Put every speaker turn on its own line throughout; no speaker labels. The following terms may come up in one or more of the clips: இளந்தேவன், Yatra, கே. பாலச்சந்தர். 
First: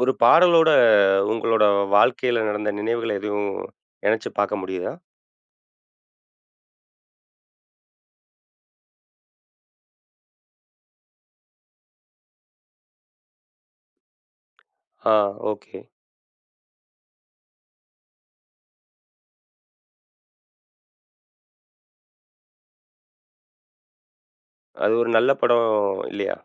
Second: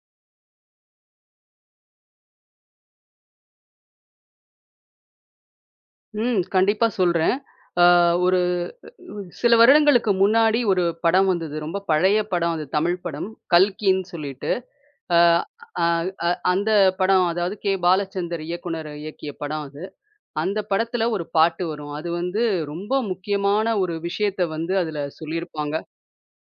ஒரு பாடலோட உங்களோட வாழ்க்கையில நடந்த நினைவுகள எதுவும் இணைச்சு பார்க்க முடியுதா?
ம். கண்டிப்பா சொல்றேன். அ ஒரு சில வருடங்களுக்கு முன்னாடி ஒரு படம் வந்தது. ரொம்ப பழைய படம் அது தமிழ் படம். கல்கின்னு சொல்லிட்டு.
ஆ
அ
ஓகே.
அ அ அந்த படம் அதாவது கே. பாலச்சந்தர் இயக்குனர் இயக்கிய படம் அது. அந்த படத்துல ஒரு பாட்டு வரும். அது வந்து ரொம்ப முக்கியமான ஒரு விஷயத்த வந்து
அது
அதுல
ஒரு நல்ல படம்
சொல்லியிருப்பாங்க.
இல்லையா?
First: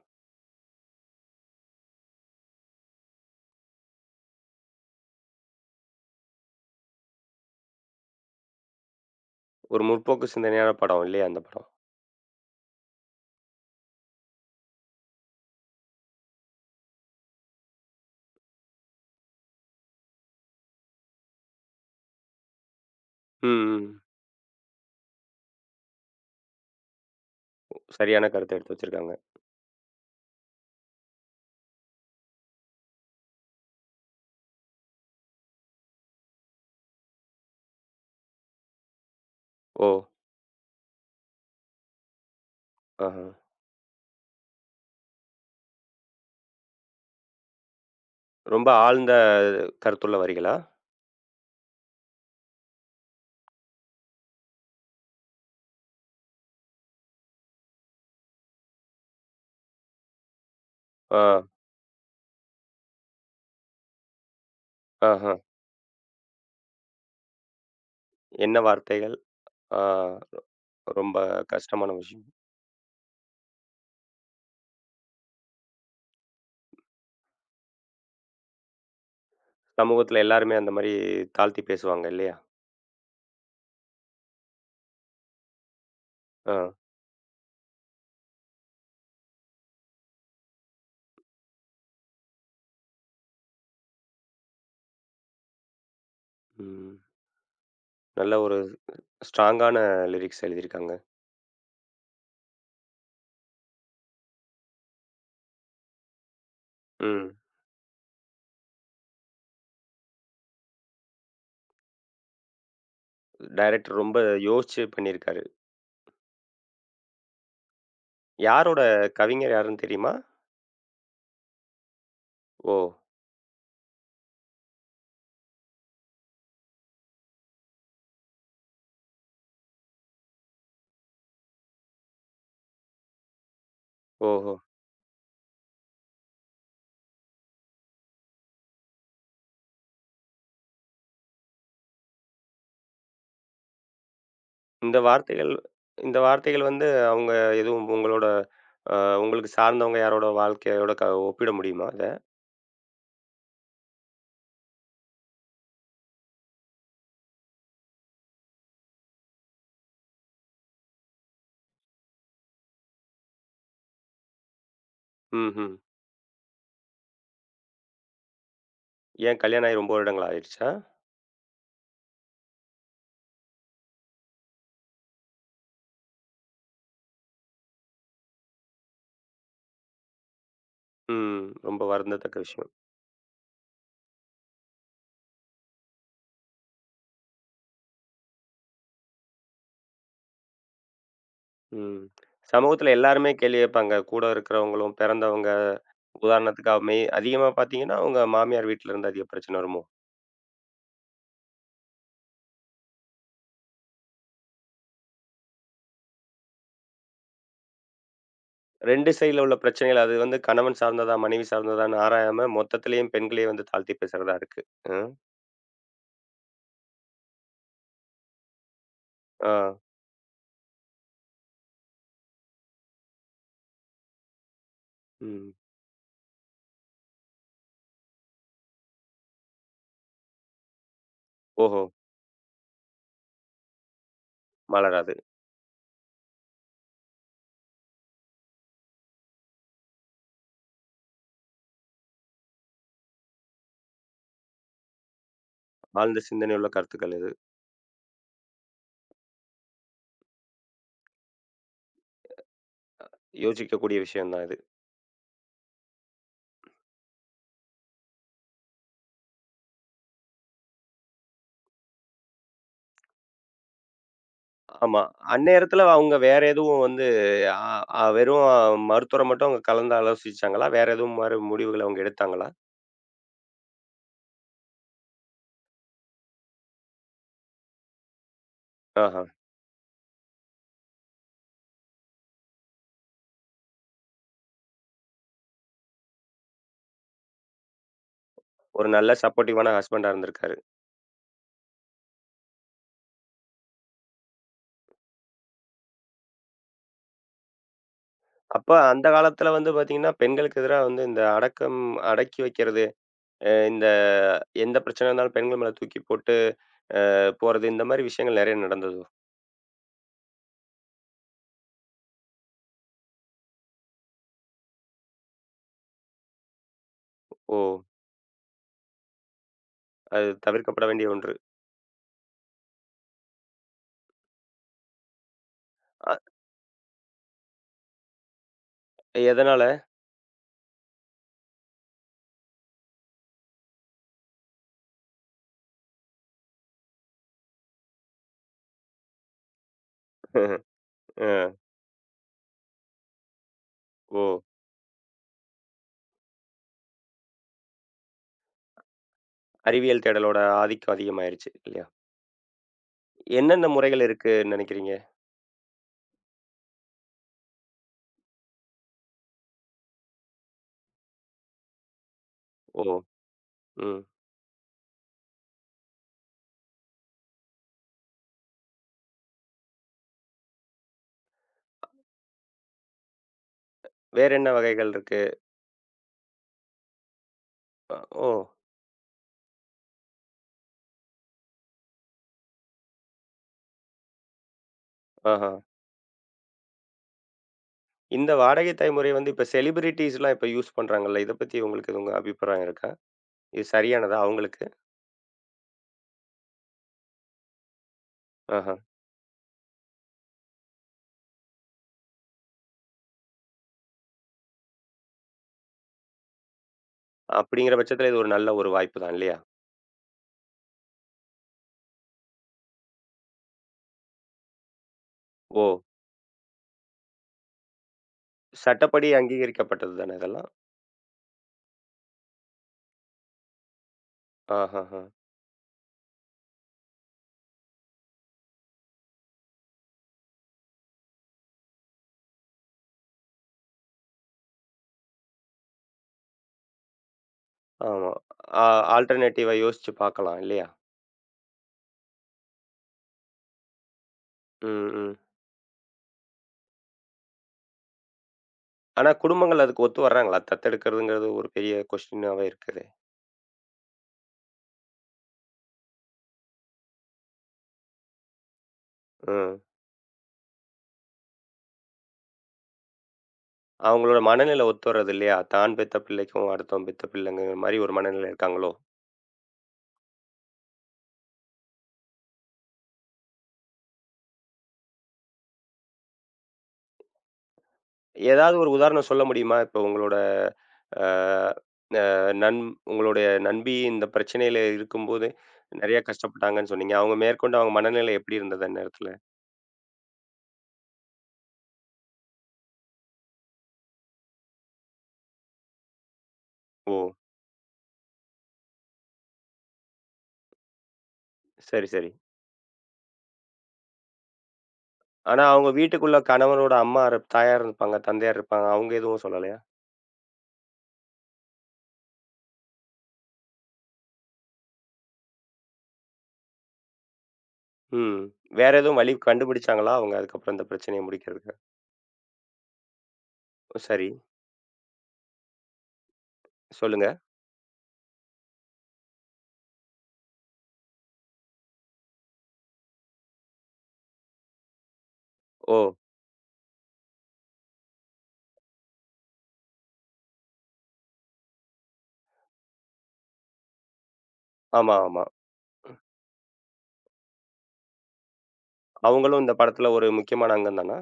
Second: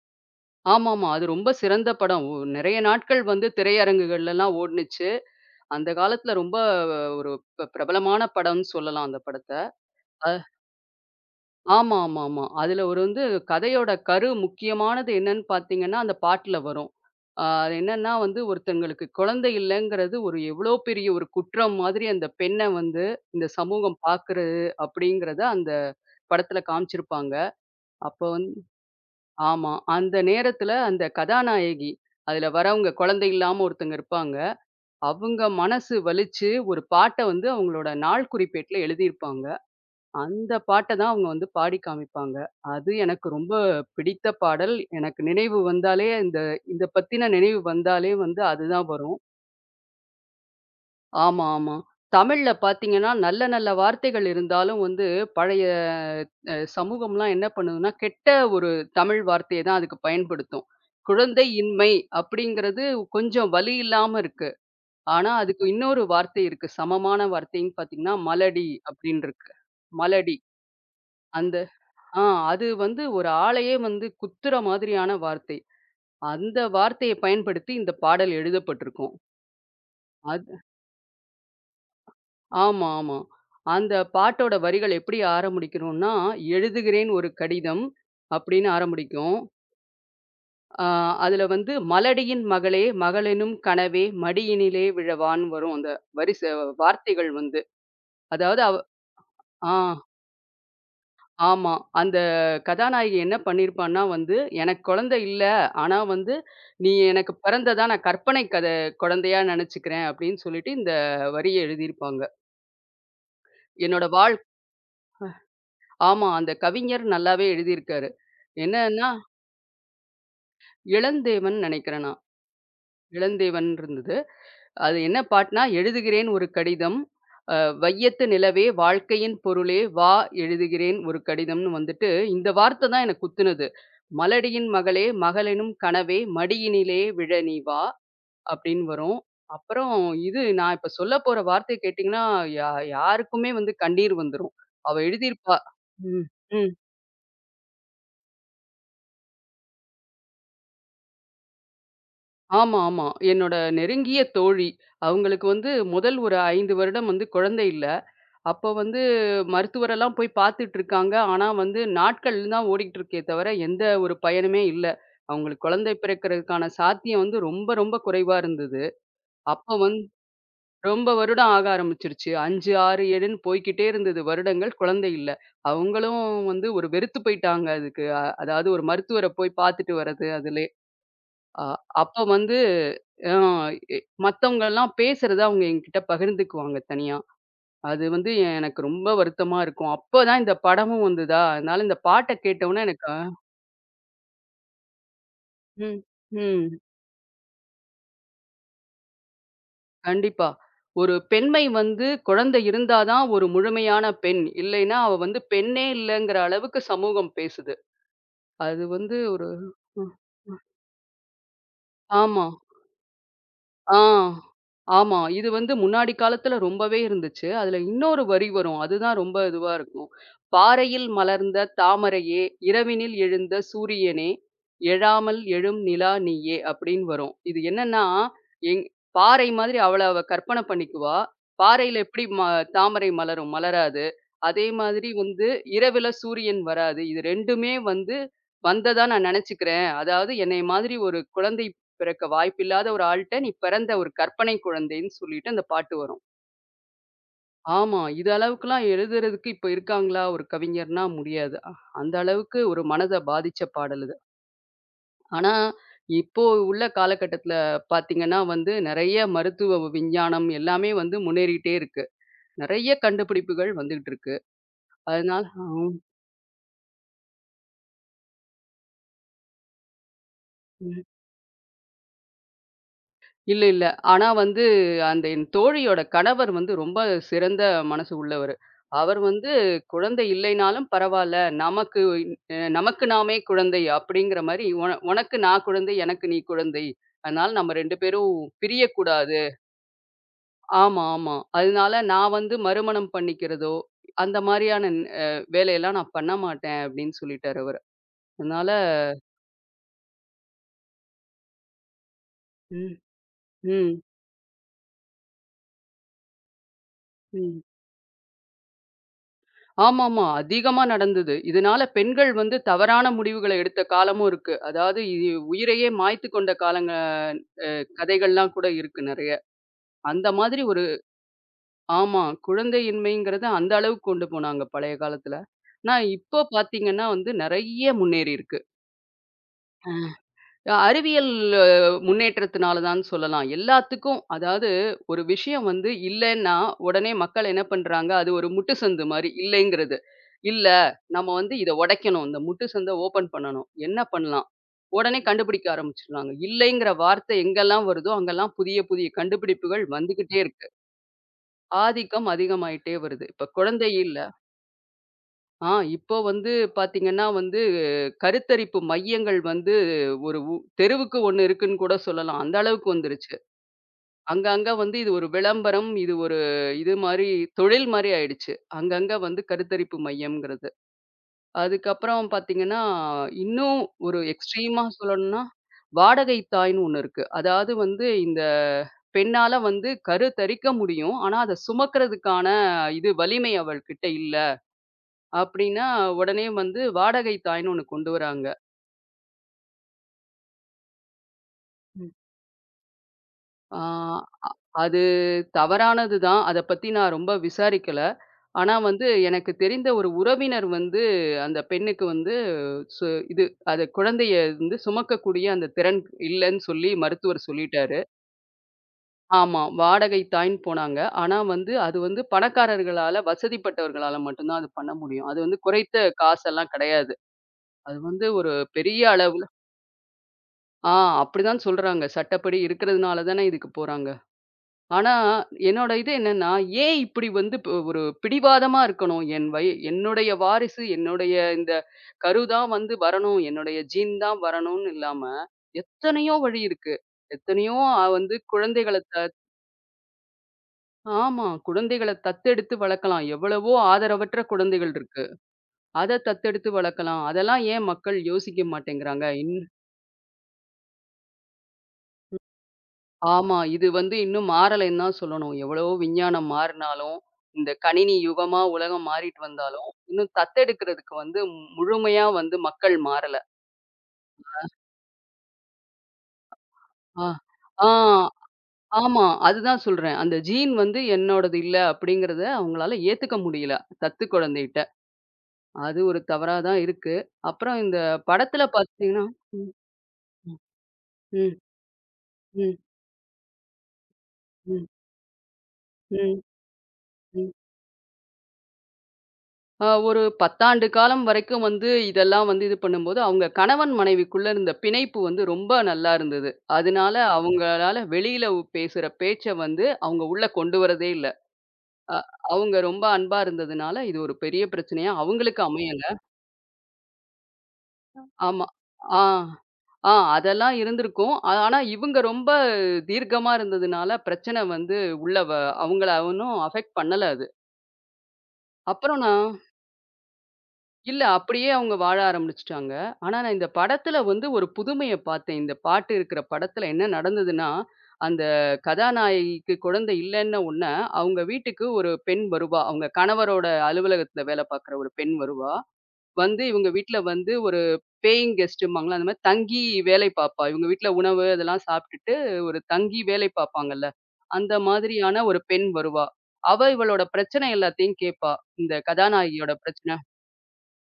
ஆமாமா. அது ரொம்ப சிறந்த படம். நெறைய நாட்கள் வந்து திரையரங்குகள்லலாம் ஓடுனுச்சு. அந்த காலத்துல ரொம்ப ஒரு பிரபலமான படம்னு சொல்லலாம் அந்த படத்த.
ஒரு முற்போக்கு சிந்தனையான படம் இல்லையா அந்த படம்?
ஆமா, ஆமா, ஆமா. அதுல ஒரு வந்து கதையோட கரு முக்கியமானது என்னன்னு பார்த்தீங்கன்னா, அந்த பாட்டுல வரும். அது என்னன்னா வந்து ஒருத்தங்களுக்கு குழந்தை இல்லங்கிறது ஒரு எவ்வளோ பெரிய ஒரு குற்றம் மாதிரி அந்த பெண்ண வந்து இந்த
ம்,
சமூகம்
ம்.
பார்க்குறது அப்படிங்கிறத அந்த படத்துல காமிச்சிருப்பாங்க. அப்போ
சரியான
வந்
கருத்த எடுத்து வச்சிருக்காங்க.
ஆமா. அந்த நேரத்துல அந்த கதாநாயகி அதுல வரவங்க குழந்தை இல்லாம ஒருத்தங்க இருப்பாங்க. அவங்க மனசு வலிச்சு ஒரு பாட்ட வந்து அவங்களோட நாள் குறிப்பேட்ல எழுதியிருப்பாங்க.
ஓ!
அந்த பாட்ட தான் அவங்க வந்து பாடி காமிப்பாங்க. அது
ஆஹா.
எனக்கு ரொம்ப பிடித்த பாடல். எனக்கு நினைவு வந்தாலே இத பத்தின நினைவு வந்தாலே வந்து
ரொம்ப
அதுதான்
ஆழ்ந்த
வரும்.
கருத்துள்ள வரிகளா?
ஆமா, ஆமா. தமிழ்ல பார்த்தீங்கன்னா, நல்ல நல்ல வார்த்தைகள் இருந்தாலும் வந்து பழைய சமூகம்லாம் என்ன பண்ணுதுன்னா, கெட்ட ஒரு தமிழ் வார்த்தைய தான் அதுக்கு பயன்படுத்தும்.
ஆ,
குழந்தை இன்மை அப்படிங்கிறது கொஞ்சம் வலி இல்லாம இருக்கு. ஆனா,
ஆஹா.
அதுக்கு இன்னொரு வார்த்தை இருக்கு. சமமான வார்த்தைன்னு பார்த்தீங்கன்னா,
என்ன
மலடி
வார்த்தைகள்?
அப்படின்னு இருக்கு.
ஆ,
மலடி.
ரொம்ப
அந்த
கஷ்டமான
ஆ
விஷயம்.
அது வந்து ஒரு ஆளையே வந்து குத்துற மாதிரியான வார்த்தை. அந்த வார்த்தைய பயன்படுத்தி இந்த பாடல் எழுதப்பட்டிருக்கும்.
சமூகத்துல எல்லாருமே
அது
அந்த மாரி தாழ்த்தி பேசுவாங்க இல்லையா?
ஆமா, ஆமா. அந்த பாட்டோட வரிகள் எப்படி ஆரம்பிக்கணும்னா,
ஆ,
"எழுதுகிறேன் ஒரு கடிதம்" அப்படின்னு ஆரம்பிக்கும். ஆ அதுல வந்து "மலடியின் மகளே, மகளெனும் கனவே மடியினிலே விழவான்னு" வரும் அந்த வரிச
ம்.
வார்த்தைகள் வந்து.
நல்ல ஒரு
அதாவது அவ ஆ.
ஸ்ட்ராங்கான லிரிக்ஸ் எழுதியிருக்காங்க.
ஆமா. அந்த கதாநாயகி என்ன பண்ணியிருப்பான்னா வந்து, எனக்கு குழந்தை இல்ல. ஆனா வந்து, நீ
ம்.
எனக்கு பிறந்ததா நான் கற்பனை குழந்தையா நெனச்சுக்கிறேன் அப்படின்னு சொல்லிட்டு இந்த வரிய எழுதியிருப்பாங்க.
டைரக்டர்
என்னோட
ரொம்ப
வாழ்
யோசிச்சு பண்ணியிருக்காரு.
ஆமா. அந்த கவிஞர் நல்லாவே எழுதியிருக்காரு.
யாரோட
என்னன்னா,
கவிஞர் யாருன்னு தெரியுமா?
இளந்தேவன் நெனைக்கிறேன் நான்.
ஓ!
இளந்தேவன் இருந்தது. அது என்ன பாட்டுனா, "எழுதுகிறேன் ஒரு கடிதம். அ வையத்து நிலவே வாழ்க்கையின் பொருளே எழுதுகிறேன் ஒரு கடிதம்னு" வந்துட்டு, இந்த வார்த்த தான் எனக்கு குத்துனது.
ஓஹோ!
"மலடியின் மகளே, மகளெனும் கனவே மடியினிலே விழ நீ வா" அப்படின்னு வரும். அப்புறம் இது நான் இப்ப சொல்லப்போற வார்த்தைய கேட்டீங்கன்னா, யா யாருக்குமே வந்து கண்ணீர் வந்துரும். அவ
இந்த வார்த்தைகள்
எழுதியிருப்பா.
இந்த
ம்.
வார்த்தைகள்
ம்.
வந்து அவங்க எதுவும் உங்களோட அ உங்களுக்கு சார்ந்தவங்க யாரோட வாழ்க்கையோட ஒப்பிட முடியுமா அத?
ஆமா, ஆமா. என்னோட நெருங்கிய தோழி. அவங்களுக்கு வந்து முதல் ஒரு 5 வருடம் வந்து குழந்தை இல்ல. அப்போ வந்து மருத்துவரெல்லாம் போய் பார்த்துட்டுருக்காங்க. ஆனா வந்து நாட்கள் தான் ஓடிக்கிட்டு இருக்கே தவிர, எந்த ஒரு பயனுமே இல்ல. அவங்களுக்கு
ம்ஹ்ம்.
குழந்தை பிறக்கிறதுக்கான சாத்தியம் வந்து ரொம்ப, ரொம்ப குறைவா இருந்தது.
ஏன் கல்யாணம்
அப்ப
ஆகி ரொம்ப
வந்து
வருடங்கள் ஆயிருச்சா?
ரொம்ப வருடம் ஆக ஆரம்பிச்சுருச்சு. 5, 6, 7ன்னு போய்க்கிட்டே இருந்தது வருடங்கள். குழந்தை இல்ல. அவங்களும் வந்து ஒரு வெறுத்து போயிட்டாங்க அதுக்கு. அதாவது ஒரு மருத்துவர போய் பார்த்துட்டு வர்றது அதிலே.
ம்.
அ
ரொம்ப
அப்ப
வருந்தத்தக்க
வந்து
விஷயம்.
ஆ எ மத்தவங்கலாம் பேசுறத அவங்க என்கிட்ட பகிர்ந்துக்குவாங்க தனியா. அது வந்து எனக்கு ரொம்ப வருத்தமா இருக்கும். அப்பதான் இந்த படமும் வந்ததா, அதனால இந்த
ம்.
பாட்ட கேட்டவுனே
சமூகத்தில
எனக்கு
எல்லாருமே கேள்வி கேட்பாங்க. கூட இருக்கிறவங்களும், பிறந்தவங்க.
ம்,
உதாரணத்துக்கு
ம்.
மெய் அதிகமா பார்த்தீங்கன்னா, அவங்க மாமியார் வீட்ல இருந்து அதிக பிரச்சனை வருமோ!
கண்டிப்பா. ஒரு பெண்மை வந்து குழந்தை இருந்தா தான் ஒரு முழுமையான பெண். இல்லைன்னா அவ வந்து பெண்ணே இல்லங்கிற அளவுக்கு சமூகம் பேசுது. அது
2
வந்து
சைடுல
ஒரு
உள்ள பிரச்சனைகள், அது
ம்.
வந்து கணவன் சார்ந்ததா, மனைவி சார்ந்ததான்னு
ஆமா.
ஆராயாம, மொத்தத்திலயும் பெண்களே வந்து தாழ்த்தி
ஆ.
பேசுறதா இருக்கு. அ,
ஆமா. இது வந்து முன்னாடி காலத்துல ரொம்பவே இருந்துச்சு. அதுல இன்னொரு வரி வரும். அதுதான் ரொம்ப இதுவா
ஆ,
இருக்கும். "பாறையில் மலர்ந்த தாமரையே! இரவினில் எழுந்த சூரியனே! எழாமல்
ம்.
எழும் நிலா நீயே!" அப்படின்னு வரும். இது என்னன்னா, எங் பாறை மாதிரி அவள அவ கற்பனை பண்ணிக்குவா.
ஓஹோ!
பாறையில எப்படி தாமரை மலரும்? மலராது. அதே மாதிரி
மலராது.
வந்து இரவில சூரியன் வராது. இது 2மே வந்து வந்ததா நான் நெனச்சுக்கிறேன். அதாவது என்னைய மாதிரி ஒரு குழந்தை பிறக்க வாய்ப்பில்லாத ஒரு ஆள்ட்ட நீ பிறந்த ஒரு கற்பனை குழந்தைன்னு சொல்லிட்டு அந்த பாட்டு
ஆழ்ந்த
வரும்.
சிந்தனையுள்ள கருத்துக்கள் இது.
ஆமா. இது அளவுக்குலாம் எழுதுறதுக்கு இப்ப இருக்காங்களா? ஒரு கவிஞர்னா முடியாது. அந்த அளவுக்கு ஒரு மனத பாதிச்ச
யோசிக்கக்கூடிய
பாடல் இது.
விஷயம் தான் இது.
ஆனா, இப்போ உள்ள காலகட்டத்தில பார்த்தீங்கன்னா வந்து, நெறைய மருத்துவ விஞ்ஞானம் எல்லாமே வந்து முன்னேறிட்டே இருக்கு. நெறைய கண்டுபிடிப்புகள் வந்துகிட்டு இருக்கு.
ஆமா.
அதனால
அந்நேரத்துல அவங்க வேற எதுவும் வந்து அ அ வெறும் மருத்துவர மட்டும் அவங்க கலந்து ஆலோசிச்சாங்களா? வேற
ஆ.
எதுவும் மாரி முடிவுகள் அவங்க எடுத்தாங்களா?
இல்ல, இல்ல. ஆனா வந்து அந்த என் தோழியோட கணவர் வந்து ரொம்ப சிறந்த மனசு உள்ளவரு. அவர்
ஆஹா.
வந்து குழந்தை இல்லைனாலும் பரவால்ல. நமக்கு நமக்கு நாமே குழந்தை அப்படிங்கிற மாரி, உனக்கு நான் குழந்தை, எனக்கு நீ குழந்தை. அதனால நம்ம 2 பேரும்
ஒரு நல்ல
பிரியக்கூடாது."
சப்போர்ட்டிவான ஹஸ்பண்டா இருந்திருக்காரு.
ஆமா, ஆமா. அதனால நான் வந்து மறுமணம் பண்ணிக்கிறதோ, அந்த மாரியான அ வேலையெல்லாம் நான் பண்ண மாட்டேன் அப்படின்னு சொல்லிட்டாரு அவரு.
அப்ப
அதனால
அந்த காலத்துல வந்து பாத்தீங்கன்னா, பெண்களுக்கு எதிரா வந்து இந்த அடக்கம் அடக்கி வைக்கிறது
ம்,
அ இந்த
ம்,
எந்த பிரச்சனை இருந்தாலும் பெண்கள் மேல தூக்கி போட்டு
ம்.
போறது, இந்த மாரி விஷயங்கள் நெறைய நடந்ததோ?
ஆமாமா. அதிகமா நடந்தது. இதனால பெண்கள் வந்து தவறான முடிவுகள எடுத்த காலமும் இருக்கு. அதாவது உயிரையே மாய்த்து கொண்ட காலங்க
ஓ!
கதைகள்லாம் கூட இருக்கு நெறைய.
அது
அந்த மாதிரி ஒரு
தவிர்க்கப்பட வேண்டிய ஒன்று.
ஆமா. குழந்தையின்மைங்கிறத அந்த அளவுக்கு கொண்டு போனாங்க பழைய காலத்துல. ஆனா
அ
இப்போ பார்த்தீங்கன்னா வந்து நெறைய முன்னேறி இருக்கு.
எதனால?
அறிவியல் முன்னேற்றத்தினால தான் சொல்லலாம். எல்லாத்துக்கும் அதாவது ஒரு விஷயம் வந்து இல்லன்னா, உடனே மக்கள் என்ன பண்றாங்க, அது ஒரு முட்டு சந்து மாரி இல்லைங்கிறது. இல்ல, நம்ம
அ
வந்து இத உடைக்கணும். இந்த முட்டு சந்த ஓப்பன் பண்ணணும். என்ன
ஓ!
பண்ணலாம்? உடனே கண்டுபிடிக்க ஆரம்பிச்சுடுறாங்க. இல்லைங்கிற வார்த்தை எங்கெல்லாம் வருதோ, அங்கெல்லாம் புதிய புதிய கண்டுபிடிப்புகள்
அறிவியல் தேடலோட
வந்துகிட்டே இருக்கு.
ஆதிக்கம் அதிகமாயிருச்சு இல்லையா?
ஆதிக்கம் அதிகமாயிட்டே வருது. இப்ப
என்னென்ன
குழந்தை
முறைகள்
இல்ல
இருக்குன்னு நெனைக்கிறீங்க?
ஆ இப்போ வந்து பாத்தீங்கன்னா வந்து கருத்தரிப்பு மையங்கள் வந்து ஒரு தெருவுக்கு ஒண்ணு இருக்குன்னு கூட சொல்லலாம். அந்த
ஓ!
அளவுக்கு வந்துருச்சு.
ம்.
அங்கங்க வந்து இது ஒரு விளம்பரம், இது ஒரு இது மாதிரி தொழில் மாதிரி ஆயிடுச்சு. அங்கங்க வந்து கருத்தரிப்பு மையம்ங்கிறது. அதுக்கப்புறம் பாத்தீங்கன்னா இன்னும் ஒரு
வேற என்ன
எக்ஸ்ட்ரீமா
வகைகள் இருக்கு?
சொல்லணும்னா வாடகை தாய்ன்னு ஒண்ணு இருக்கு. அதாவது
அ
வந்து
ஓ!
இந்த பெண்ணால வந்து கரு தரிக்க முடியும். ஆனா அதை சுமக்கிறதுக்கான இது வலிமை அவள்கிட்ட இல்ல.
ஆஹா.
அப்டின்னா, உடனே வந்து வாடகை தாய்ன்னு ஒண்ணு கொண்டு
இந்த
வராங்க.
வாடகை தாய் முறை வந்து இப்ப செலிபிரிட்டீஸ்லாம் இப்ப யூஸ் பண்றாங்கல்ல. இத பத்தி உங்களுக்கு எதுவும்
ம்.
உங்க அபிப்பிராயம் இருக்கா? இது
ஆ
சரியானதா அவங்களுக்கு?
அது தவறானது தான். அத பத்தி நான் ரொம்ப விசாரிக்கல. ஆனா
ஆஹா.
வந்து எனக்கு தெரிந்த ஒரு உறவினர் வந்து அந்த பெண்ணுக்கு வந்து சு இது அது குழந்தைய வந்து சுமக்கக்கூடிய அந்த திறன் இல்லன்னு சொல்லி மருத்துவர்
அப்படிங்கிற
சொல்லிட்டாரு.
பட்சத்தில இது ஒரு நல்ல ஒரு வாய்ப்பு தான் இல்லையா?
ஆமா. வாடகை தாய்ன்னு போனாங்க. ஆனா வந்து அது வந்து பணக்காரர்களால, வசதிப்பட்டவர்களால மட்டும் தான் அது பண்ண முடியும். அது வந்து
ஓ!
குறைத்த காசெல்லாம் கிடையாது. அது வந்து ஒரு பெரிய
சட்டப்படி
அளவுல
அங்கீகரிக்கப்பட்டது தானே இதெல்லாம்.
ஆ அப்படிதான் சொல்றாங்க. சட்டப்படி இருக்கிறதுனால தானே இதுக்கு போறாங்க.
ஆஹஹ.
ஆனா, என்னோட இது என்னன்னா, ஏன் இப்படி வந்து ஒரு பிடிவாதமா இருக்கணும்? என்னுடைய வாரிசு, என்னுடைய இந்த கரு தான் வந்து வரணும், என்னுடைய ஜீன் தான் வரணும்னு இல்லாம, எத்தனையோ வழி இருக்கு. எத்தனையோ அ
ஆமா.
வந்து
ஆ,
குழந்தைகள த
ஆல்டர்னேட்டிவா யோசிச்சு பார்க்கலாம் இல்லையா?
ஆமா. குழந்தைகள தத்தெடுத்து வளர்க்கலாம். எவ்வளவோ ஆதரவற்ற
ம்,
குழந்தைகள்
ம்.
இருக்கு. அத தத்தெடுத்து வளர்க்கலாம். அதெல்லாம் ஏன் மக்கள் யோசிக்க
ஆனா
மாட்டேங்கிறாங்க?
குடும்பங்கள் அதுக்கு ஒத்து வர்றாங்களா? தத்தெடுக்கிறதுங்கிறது ஒரு பெரிய கொஸ்டினாவே இருக்குதே.
ஆமா. இது வந்து இன்னும் மாறலைன்னு தான் சொல்லணும். எவ்வளவோ விஞ்ஞானம் மாறினாலும், இந்த கணினி யுகமா உலகம் மாறிட்டு
ம்.
வந்தாலும், இன்னும் தத்தெடுக்கிறதுக்கு வந்து முழுமையா வந்து மக்கள் மாறல.
அவங்களோட மனநிலை ஒத்து வர்றது இல்லையா? தான் பெத்த பிள்ளைக்கும், அடுத்தவன் பெத்த
ஆ.
பிள்ளைங்கிற மாரி
ஆ.
ஒரு மனநிலை இருக்காங்களோ?
ஆமா. அதுதான் சொல்றேன். அந்த ஜீன் வந்து என்னோடது இல்ல அப்படிங்கிறத அவங்களால ஏத்துக்க முடியல, தத்து குழந்தைட்ட. அது ஒரு தவறா தான் இருக்கு. அப்புறம் இந்த
ஏதாவது
படத்துல
ஒரு உதாரணம் சொல்ல
பார்த்தீங்கன்னா
முடியுமா?
ம்,
இப்போ உங்களோட
ம்,
அ
ம்,
அ நண்
ம்,
உங்களுடைய நண்பி இந்த பிரச்சனையில
ம்,
இருக்கும்போது நெறைய கஷ்டப்பட்டாங்கன்னு சொன்னீங்க. அவங்க
ம்.
மேற்கொண்டு அவங்க மனநிலை எப்படி இருந்தது அந்நேரத்துல?
ஒரு 10 ஆண்டு காலம் வரைக்கும் வந்து இதெல்லாம் வந்து இது பண்ணும்போது, அவங்க கணவன் மனைவிக்குள்ள இருந்த பிணைப்பு வந்து ரொம்ப நல்லா இருந்தது.
ஓ!
அதனால அவங்களால வெளியில பேசுற பேச்ச வந்து அவங்க உள்ள கொண்டு வரதே இல்ல.
சரி, சரி.
அ அவங்க ரொம்ப அன்பா இருந்ததுனால, இது ஒரு பெரிய பிரச்சனையா
ஆனா,
அவங்களுக்கு
அவங்க
அமையல.
வீட்டுக்குள்ள கணவனோட அம்மா இருப் தாயார் இருப்பாங்க, தந்தையார்
ஆமா.
இருப்பாங்க. அவங்க
ஆ.
எதுவும் சொல்லலையா?
அதெல்லாம் இருந்திருக்கும். ஆனா இவங்க ரொம்ப தீர்க்கமா இருந்ததுனால, பிரச்சனை வந்து உள்ள வ அவங்கள ஒண்ணும் அஃபெக்ட் பண்ணல அது.
ம். வேற எதுவும் வழி
அப்புறம் நான்
கண்டுபிடிச்சாங்களா அவங்க அதுக்கப்புறம் இந்த பிரச்சனைய
இல்ல.
முடிக்கிறதுக்கு?
அப்படியே அவங்க வாழ ஆரம்பிச்சுட்டாங்க. ஆனா, நான் இந்த
ஓ, சரி.
படத்துல வந்து ஒரு புதுமைய பார்த்தேன். இந்த பாட்டு இருக்கிற படத்துல என்ன
சொல்லுங்க.
நடந்ததுன்னா, அந்த கதாநாயகிக்கு குழந்தை இல்லன்ன உடனே, அவங்க வீட்டுக்கு ஒரு பெண் வருவா. அவங்க கணவரோட அலுவலகத்துல வேலை பார்க்குற ஒரு பெண் வருவா.
ஓ!
வந்து இவங்க வீட்ல வந்து ஒரு பேயிங் கெஸ்ட்டும்பாங்கல்ல, அந்த மாரி தங்கி வேலை பார்ப்பா. இவங்க வீட்ல உணவு அதெல்லாம் சாப்பிட்டுட்டு ஒரு தங்கி வேலை பார்ப்பாங்கல்ல, அந்த
ஆமா, ஆமா.
மாதிரியான ஒரு பெண் வருவா. அவ இவளோட பிரச்சனை எல்லாத்தையும் கேட்பா. இந்த
அவங்களும் இந்த
கதாநாயகியோட
படத்துல ஒரு
பிரச்சனை.
முக்கியமான அங்கம் தானா?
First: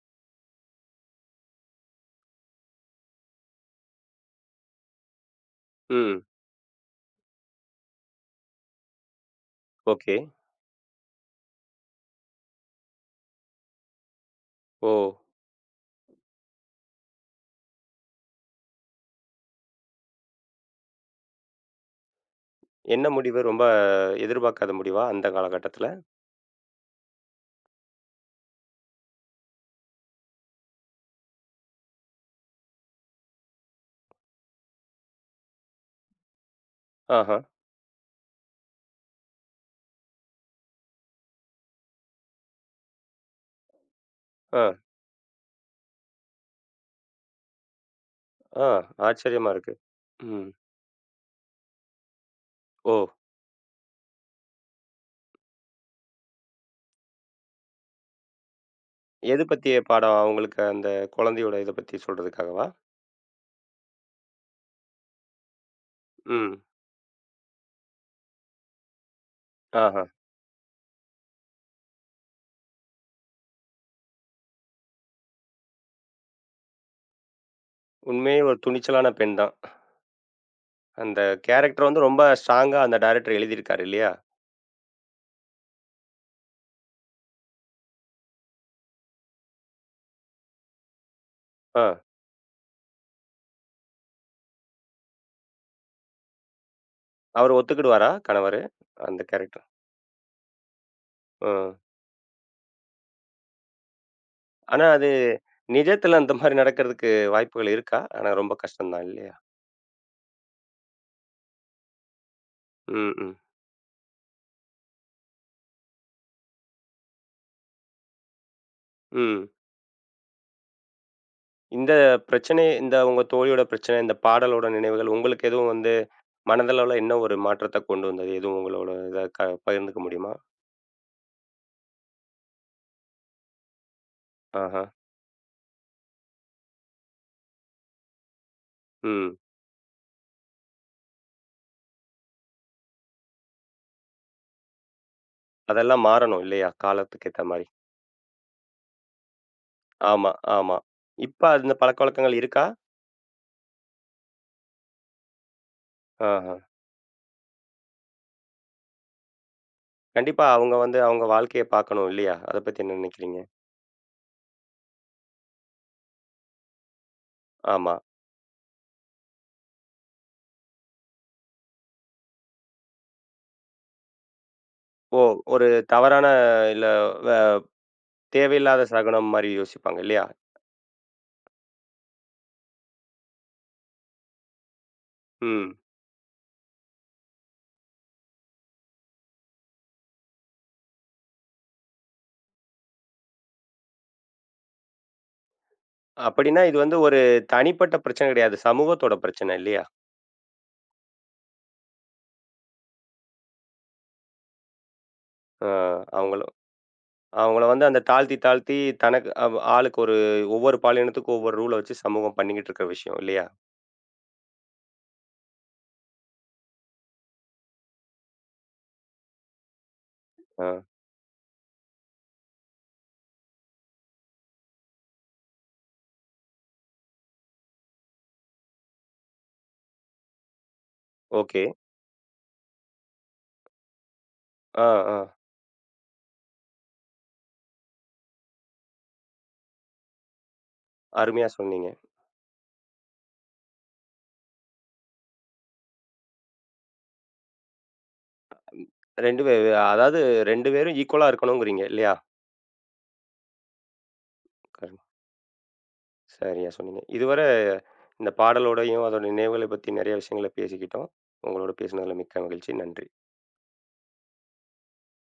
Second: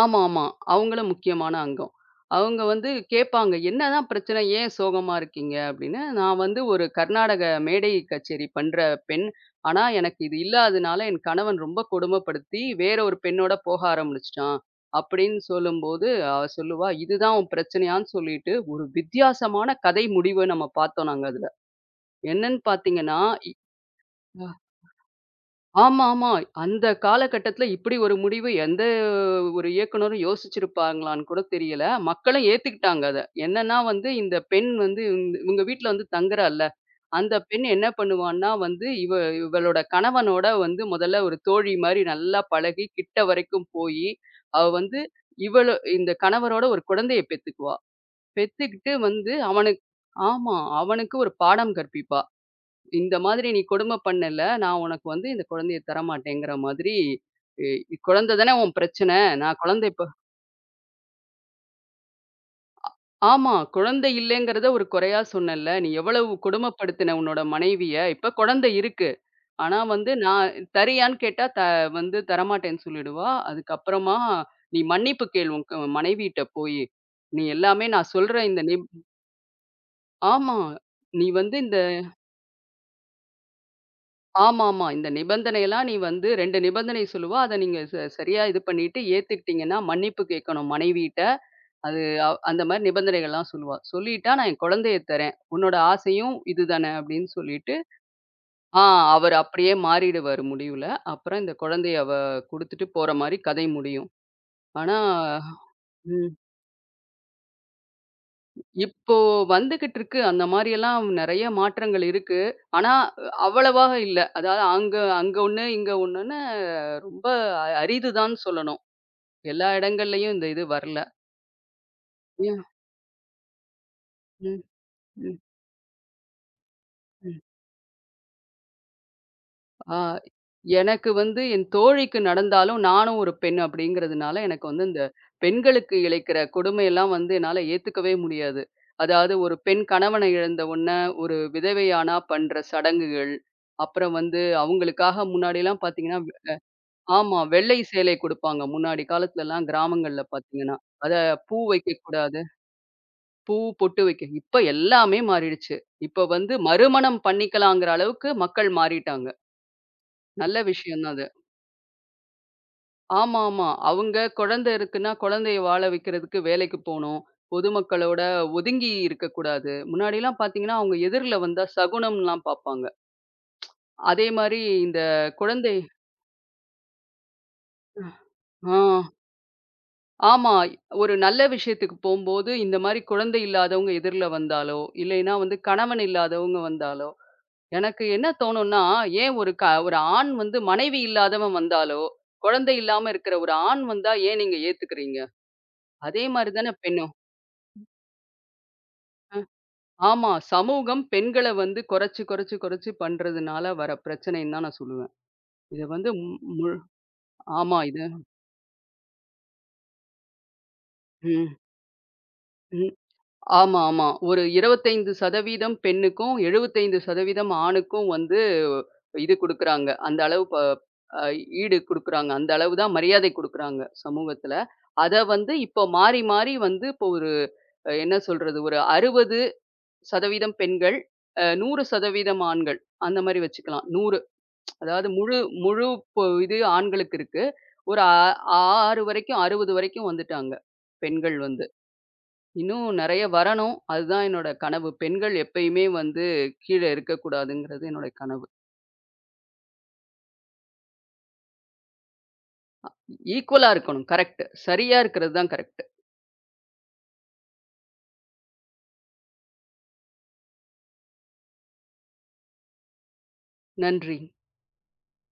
ஆமா, ஆமா. அவங்களும் முக்கியமான அங்கம். அவங்க வந்து கேட்பாங்க, "என்னதான் பிரச்சனை? ஏன் சோகமா இருக்கீங்க?" அப்படின்னு.
ம்.
நான் வந்து ஒரு கர்நாடக மேடை கச்சேரி பண்ற பெண். ஆனா,
ஓகே.
எனக்கு இது இல்லாதனால என் கணவன் ரொம்ப கொடுமைப்படுத்தி, வேற ஒரு பெண்ணோட போக ஆரம்பிச்சுட்டான்.
ஓ!
அப்படின்னு சொல்லும்போது, அவ சொல்லுவா, "இதுதான் உன் பிரச்சனையான்னு?" சொல்லிட்டு, ஒரு வித்தியாசமான கதை முடிவ நம்ம பார்த்தோம் நாங்க அதுல. என்னன்னு
என்ன
பார்த்தீங்கன்னா,
முடிவு?
இ
ரொம்ப எதிர்பார்க்காத முடிவா? அந்த காலகட்டத்துல?
ஆமா, ஆமா. அந்த காலகட்டத்தில இப்படி ஒரு முடிவு எந்த ஒரு இயக்குனரும் யோசிச்சிருப்பாங்களான்னு கூட தெரியல. மக்களும் ஏத்துக்கிட்டாங்க அத. என்னன்னா வந்து இந்த பெண் வந்து இவங்க வீட்ல வந்து தங்குறால்ல, அந்த
ஆஹா.
பெண் என்ன பண்ணுவான்னா வந்து இவளோட கணவனோட வந்து முதல்ல ஒரு தோழி மாரி நல்லா பழகி, கிட்ட வரைக்கும் போயி,
ஆ,
அவ வந்து இவள இந்த கணவரோட ஒரு குழந்தைய பெத்துக்குவா.
ஆ.
பெத்துக்கிட்டு வந்து
ஆச்சரியமா இருக்கு. ம்.
ஆமா. அவனுக்கு ஒரு பாடம் கற்பிப்பா.
ஓ!
இந்த மாதிரி நீ கொடுமை பண்ணல, நான் உனக்கு வந்து இந்த குழந்தைய தரமாட்டேங்கிற மாதிரி, இ இ- குழந்தை தானே உன் பிரச்சனை.
எது
நான்
பத்திய
குழந்தை இப்ப
பாடம்? அவங்களுக்கு அந்த குழந்தையோட இத பத்தி சொல்றதுக்காகவா?
ஆமா. குழந்தை இல்லைங்கிறத ஒரு குறையா சொன்னேல்ல. நீ எவ்வளவு
ம்.
கொடுமைப்படுத்தின உன்னோட மனைவிய. இப்ப குழந்தை இருக்கு. ஆனா
ஆஹா.
வந்து நான் தரியான்னு கேட்டா த வந்து தரமாட்டேன்னு சொல்லிடுவா. அதுக்கப்புறமா நீ மன்னிப்பு கேளு உன் மனைவிட்ட போயி. நீ எல்லாமே நான் சொல்ற
உண்மையிலே ஒரு
இந்த
துணிச்சலான பெண் தான்.
ஆமா.
அந்த
நீ வந்து இந்த
கேரக்டர் வந்து ரொம்ப ஸ்ட்ராங்கா அந்த டைரக்டர் எழுதியிருக்காரு இல்லையா?
ஆமாமா. இந்த நிபந்தனைலாம் நீ வந்து 2 நிபந்தனை சொல்லுவா. அத நீங்க சரியா இது பண்ணிட்டு ஏத்துக்கிட்டீங்கன்னா, மன்னிப்பு கேட்கணும் மனைவிட்ட.
ஆ.
அது அ அந்த மாரி நிபந்தனைகள்லாம் சொல்லுவா. சொல்லிட்டா, "நான் என் குழந்தைய தரேன். உன்னோட ஆசையும் இதுதானே" அப்படின்னு
அவரு
சொல்லிட்டு,
ஒத்துக்கிடுவாரா கணவரு?
ஆ
அந்த
அவர்
கேரக்டர்.
அப்படியே மாறிடுவாரு முடிவுல. அப்புறம் இந்த
ம்.
குழந்தைய அவ குடுத்துட்டு போற மாரி கதை முடியும்.
ஆனா
ஆனா,
அது நிஜத்தில அந்த
ம்.
மாரி நடக்கிறதுக்கு வாய்ப்புகள் இருக்கா? ஆனா ரொம்ப கஷ்டம் தான்
இப்போ
இல்லையா?
வந்துகிட்டு இருக்கு. அந்த மாரியெல்லாம் நெறைய மாற்றங்கள் இருக்கு. ஆனா,
ம், ம்,
அவ்வளவா இல்ல. அதாவது அங்க அங்க ஒண்ணு, இங்க ஒண்ணுன்னு ரொம்ப அரிதுதான் சொல்லணும்.
ம்.
எல்லா இடங்கள்லயும் இந்த இது வரல.
இந்த
ம்,
இந்த உங்க தோழியோட பிரச்சனை, இந்த
ம்,
பாடலோட நினைவுகள்
ம்,
உங்களுக்கு எதுவும் வந்து மனதளவுல என்ன ஒரு
ம்.
மாற்றத்த கொண்டு வந்தது? எதுவும் உங்களோட இத
ஆ
பகிர்ந்துக்க முடியுமா?
எனக்கு வந்து என் தோழிக்கு நடந்தாலும் நானும் ஒரு பெண் அப்படிங்கிறதுனால எனக்கு
ஆஹா.
வந்து இந்த பெண்களுக்கு இழைக்கிற கொடுமையெல்லாம் வந்து என்னால ஏத்துக்கவே முடியாது. அதாவது
ம்.
ஒரு பெண் கணவனை இழந்த உடனே ஒரு விதவையானா பண்ற சடங்குகள், அப்புறம் வந்து அவங்களுக்காக முன்னாடிலாம்
அதெல்லாம்
பார்த்தீங்கன்னா
மாறணும்
அ
இல்லையா? காலத்துக்கு
ஆமா,
ஏத்த மாரி.
வெள்ளை சேலை கொடுப்பாங்க. முன்னாடி காலத்துலலாம் கிராமங்கள்ல
ஆமா,
பார்த்தீங்கன்னா.
ஆமா.
அத
இப்ப
பூ
அந்த பழக்கவழக்கங்கள்
வைக்கக்கூடாது.
இருக்கா?
பூ, பொட்டு வைக்க இப்ப எல்லாமே மாறிடுச்சு. இப்ப
ஆஹ.
வந்து மறுமணம் பண்ணிக்கலாங்கிற அளவுக்கு மக்கள் மாறிட்டாங்க.
கண்டிப்பா.
நல்ல
அவங்க வந்து
விஷயம் தான்
அவங்க
அது.
வாழ்க்கைய பார்க்கணும் இல்லையா? அத பத்தி என்ன நினைக்கிறீங்க?
ஆமா, ஆமா. அவங்க குழந்தை இருக்குன்னா, குழந்தைய வாழ வைக்கிறதுக்கு வேலைக்கு போணும்.
ஆமா.
பொதுமக்களோட ஒதுங்கி இருக்கக்கூடாது. முன்னாடிலாம் பார்த்தீங்கன்னா, அவங்க எதிர்ல வந்தா சகுனம்லாம் பார்ப்பாங்க. அதே மாரி இந்த
ஓ! ஒரு
குழந்தை
தவறான இல்ல, வ
ஆ
தேவையில்லாத சகுனம் மாரி யோசிப்பாங்க இல்லையா?
ஆமா. ஒரு நல்ல விஷயத்துக்கு போம்போது, இந்த மாரி குழந்தை இல்லாதவங்க எதிர்ல வந்தாலோ, இல்லைன்னா வந்து
ம்.
கணவன் இல்லாதவங்க வந்தாலோ, எனக்கு என்ன தோணும்னா, ஏன் ஒரு ஒரு ஆண் வந்து மனைவி இல்லாதவன் வந்தாலோ, குழந்தை இல்லாம இருக்கிற ஒரு ஆண் வந்தா ஏன் நீங்க ஏத்துக்கிறீங்க? அதே மாரி
அப்படின்னா
தானே
இது வந்து
பெண்ணும்.
ஒரு தனிப்பட்ட பிரச்சனை கிடையாது. சமூகத்தோட பிரச்சனை இல்லையா?
ஆமா. சமூகம் பெண்கள வந்து குறைச்சு, குறைச்சு, குறைச்சு பண்றதுனால வர பிரச்சனைன்னு தான் நான் சொல்லுவேன்.
அ
இத வந்து ம்
அவங்களும்
முழு
அவங்கள
ஆமா
வந்து அந்த
இது.
தாழ்த்தி, தாழ்த்தி தனக்கு அவ் ஆளுக்கு ஒரு ஒவ்வொரு பாலினத்துக்கும்
ம்,
ஒவ்வொரு ரூல வச்சு சமூகம் பண்ணிக்கிட்டு இருக்கிற
ம்.
விஷயம் இல்லையா?
ஆமா, ஆமா. ஒரு 25% பெண்ணுக்கும், 75% ஆணுக்கும் வந்து இது குடுக்குறாங்க. அந்த அளவு ப
ஆ.
அ ஈடு குடுக்குறாங்க. அந்த அளவு தான் மரியாதை குடுக்குறாங்க சமூகத்துல. அத வந்து இப்போ மாறி, மாறி வந்து இப்போ ஒரு என்ன சொல்றது? ஒரு 60% பெண்கள்,
ஓகே.
100% ஆண்கள். அந்த மாரி வச்சுக்கலாம். 100
ஆ,
அதாவது
ஆ.
முழு முழு பொ இது ஆண்களுக்கு இருக்கு. ஒரு 6 வரைக்கும் 60 வரைக்கும் வந்துட்டாங்க. பெண்கள்
அருமையா
வந்து.
சொன்னீங்க.
இன்னும் நெறைய வரணும். அதுதான் என்னோட கனவு. பெண்கள் எப்பயுமே வந்து கீழ இருக்கக்கூடாதுங்கிறது என்னோட கனவு.
2 பே அதாவது 2 பேரும் ஈக்குவலா இருக்கணுங்கிறீங்க இல்லையா?
ஈக்குவலா இருக்கணும். கரெக்ட். சரியா இருக்கிறது தான் கரெக்ட்.
சரியா சொன்னீங்க. இதுவர இந்த பாடலோடையும், அதோட நினைவுகள பத்தி நெறைய விஷயங்கள பேசிக்கிட்டோம். உங்களோட பேசினதுல மிக்க மகிழ்ச்சி. நன்றி.
நன்றி.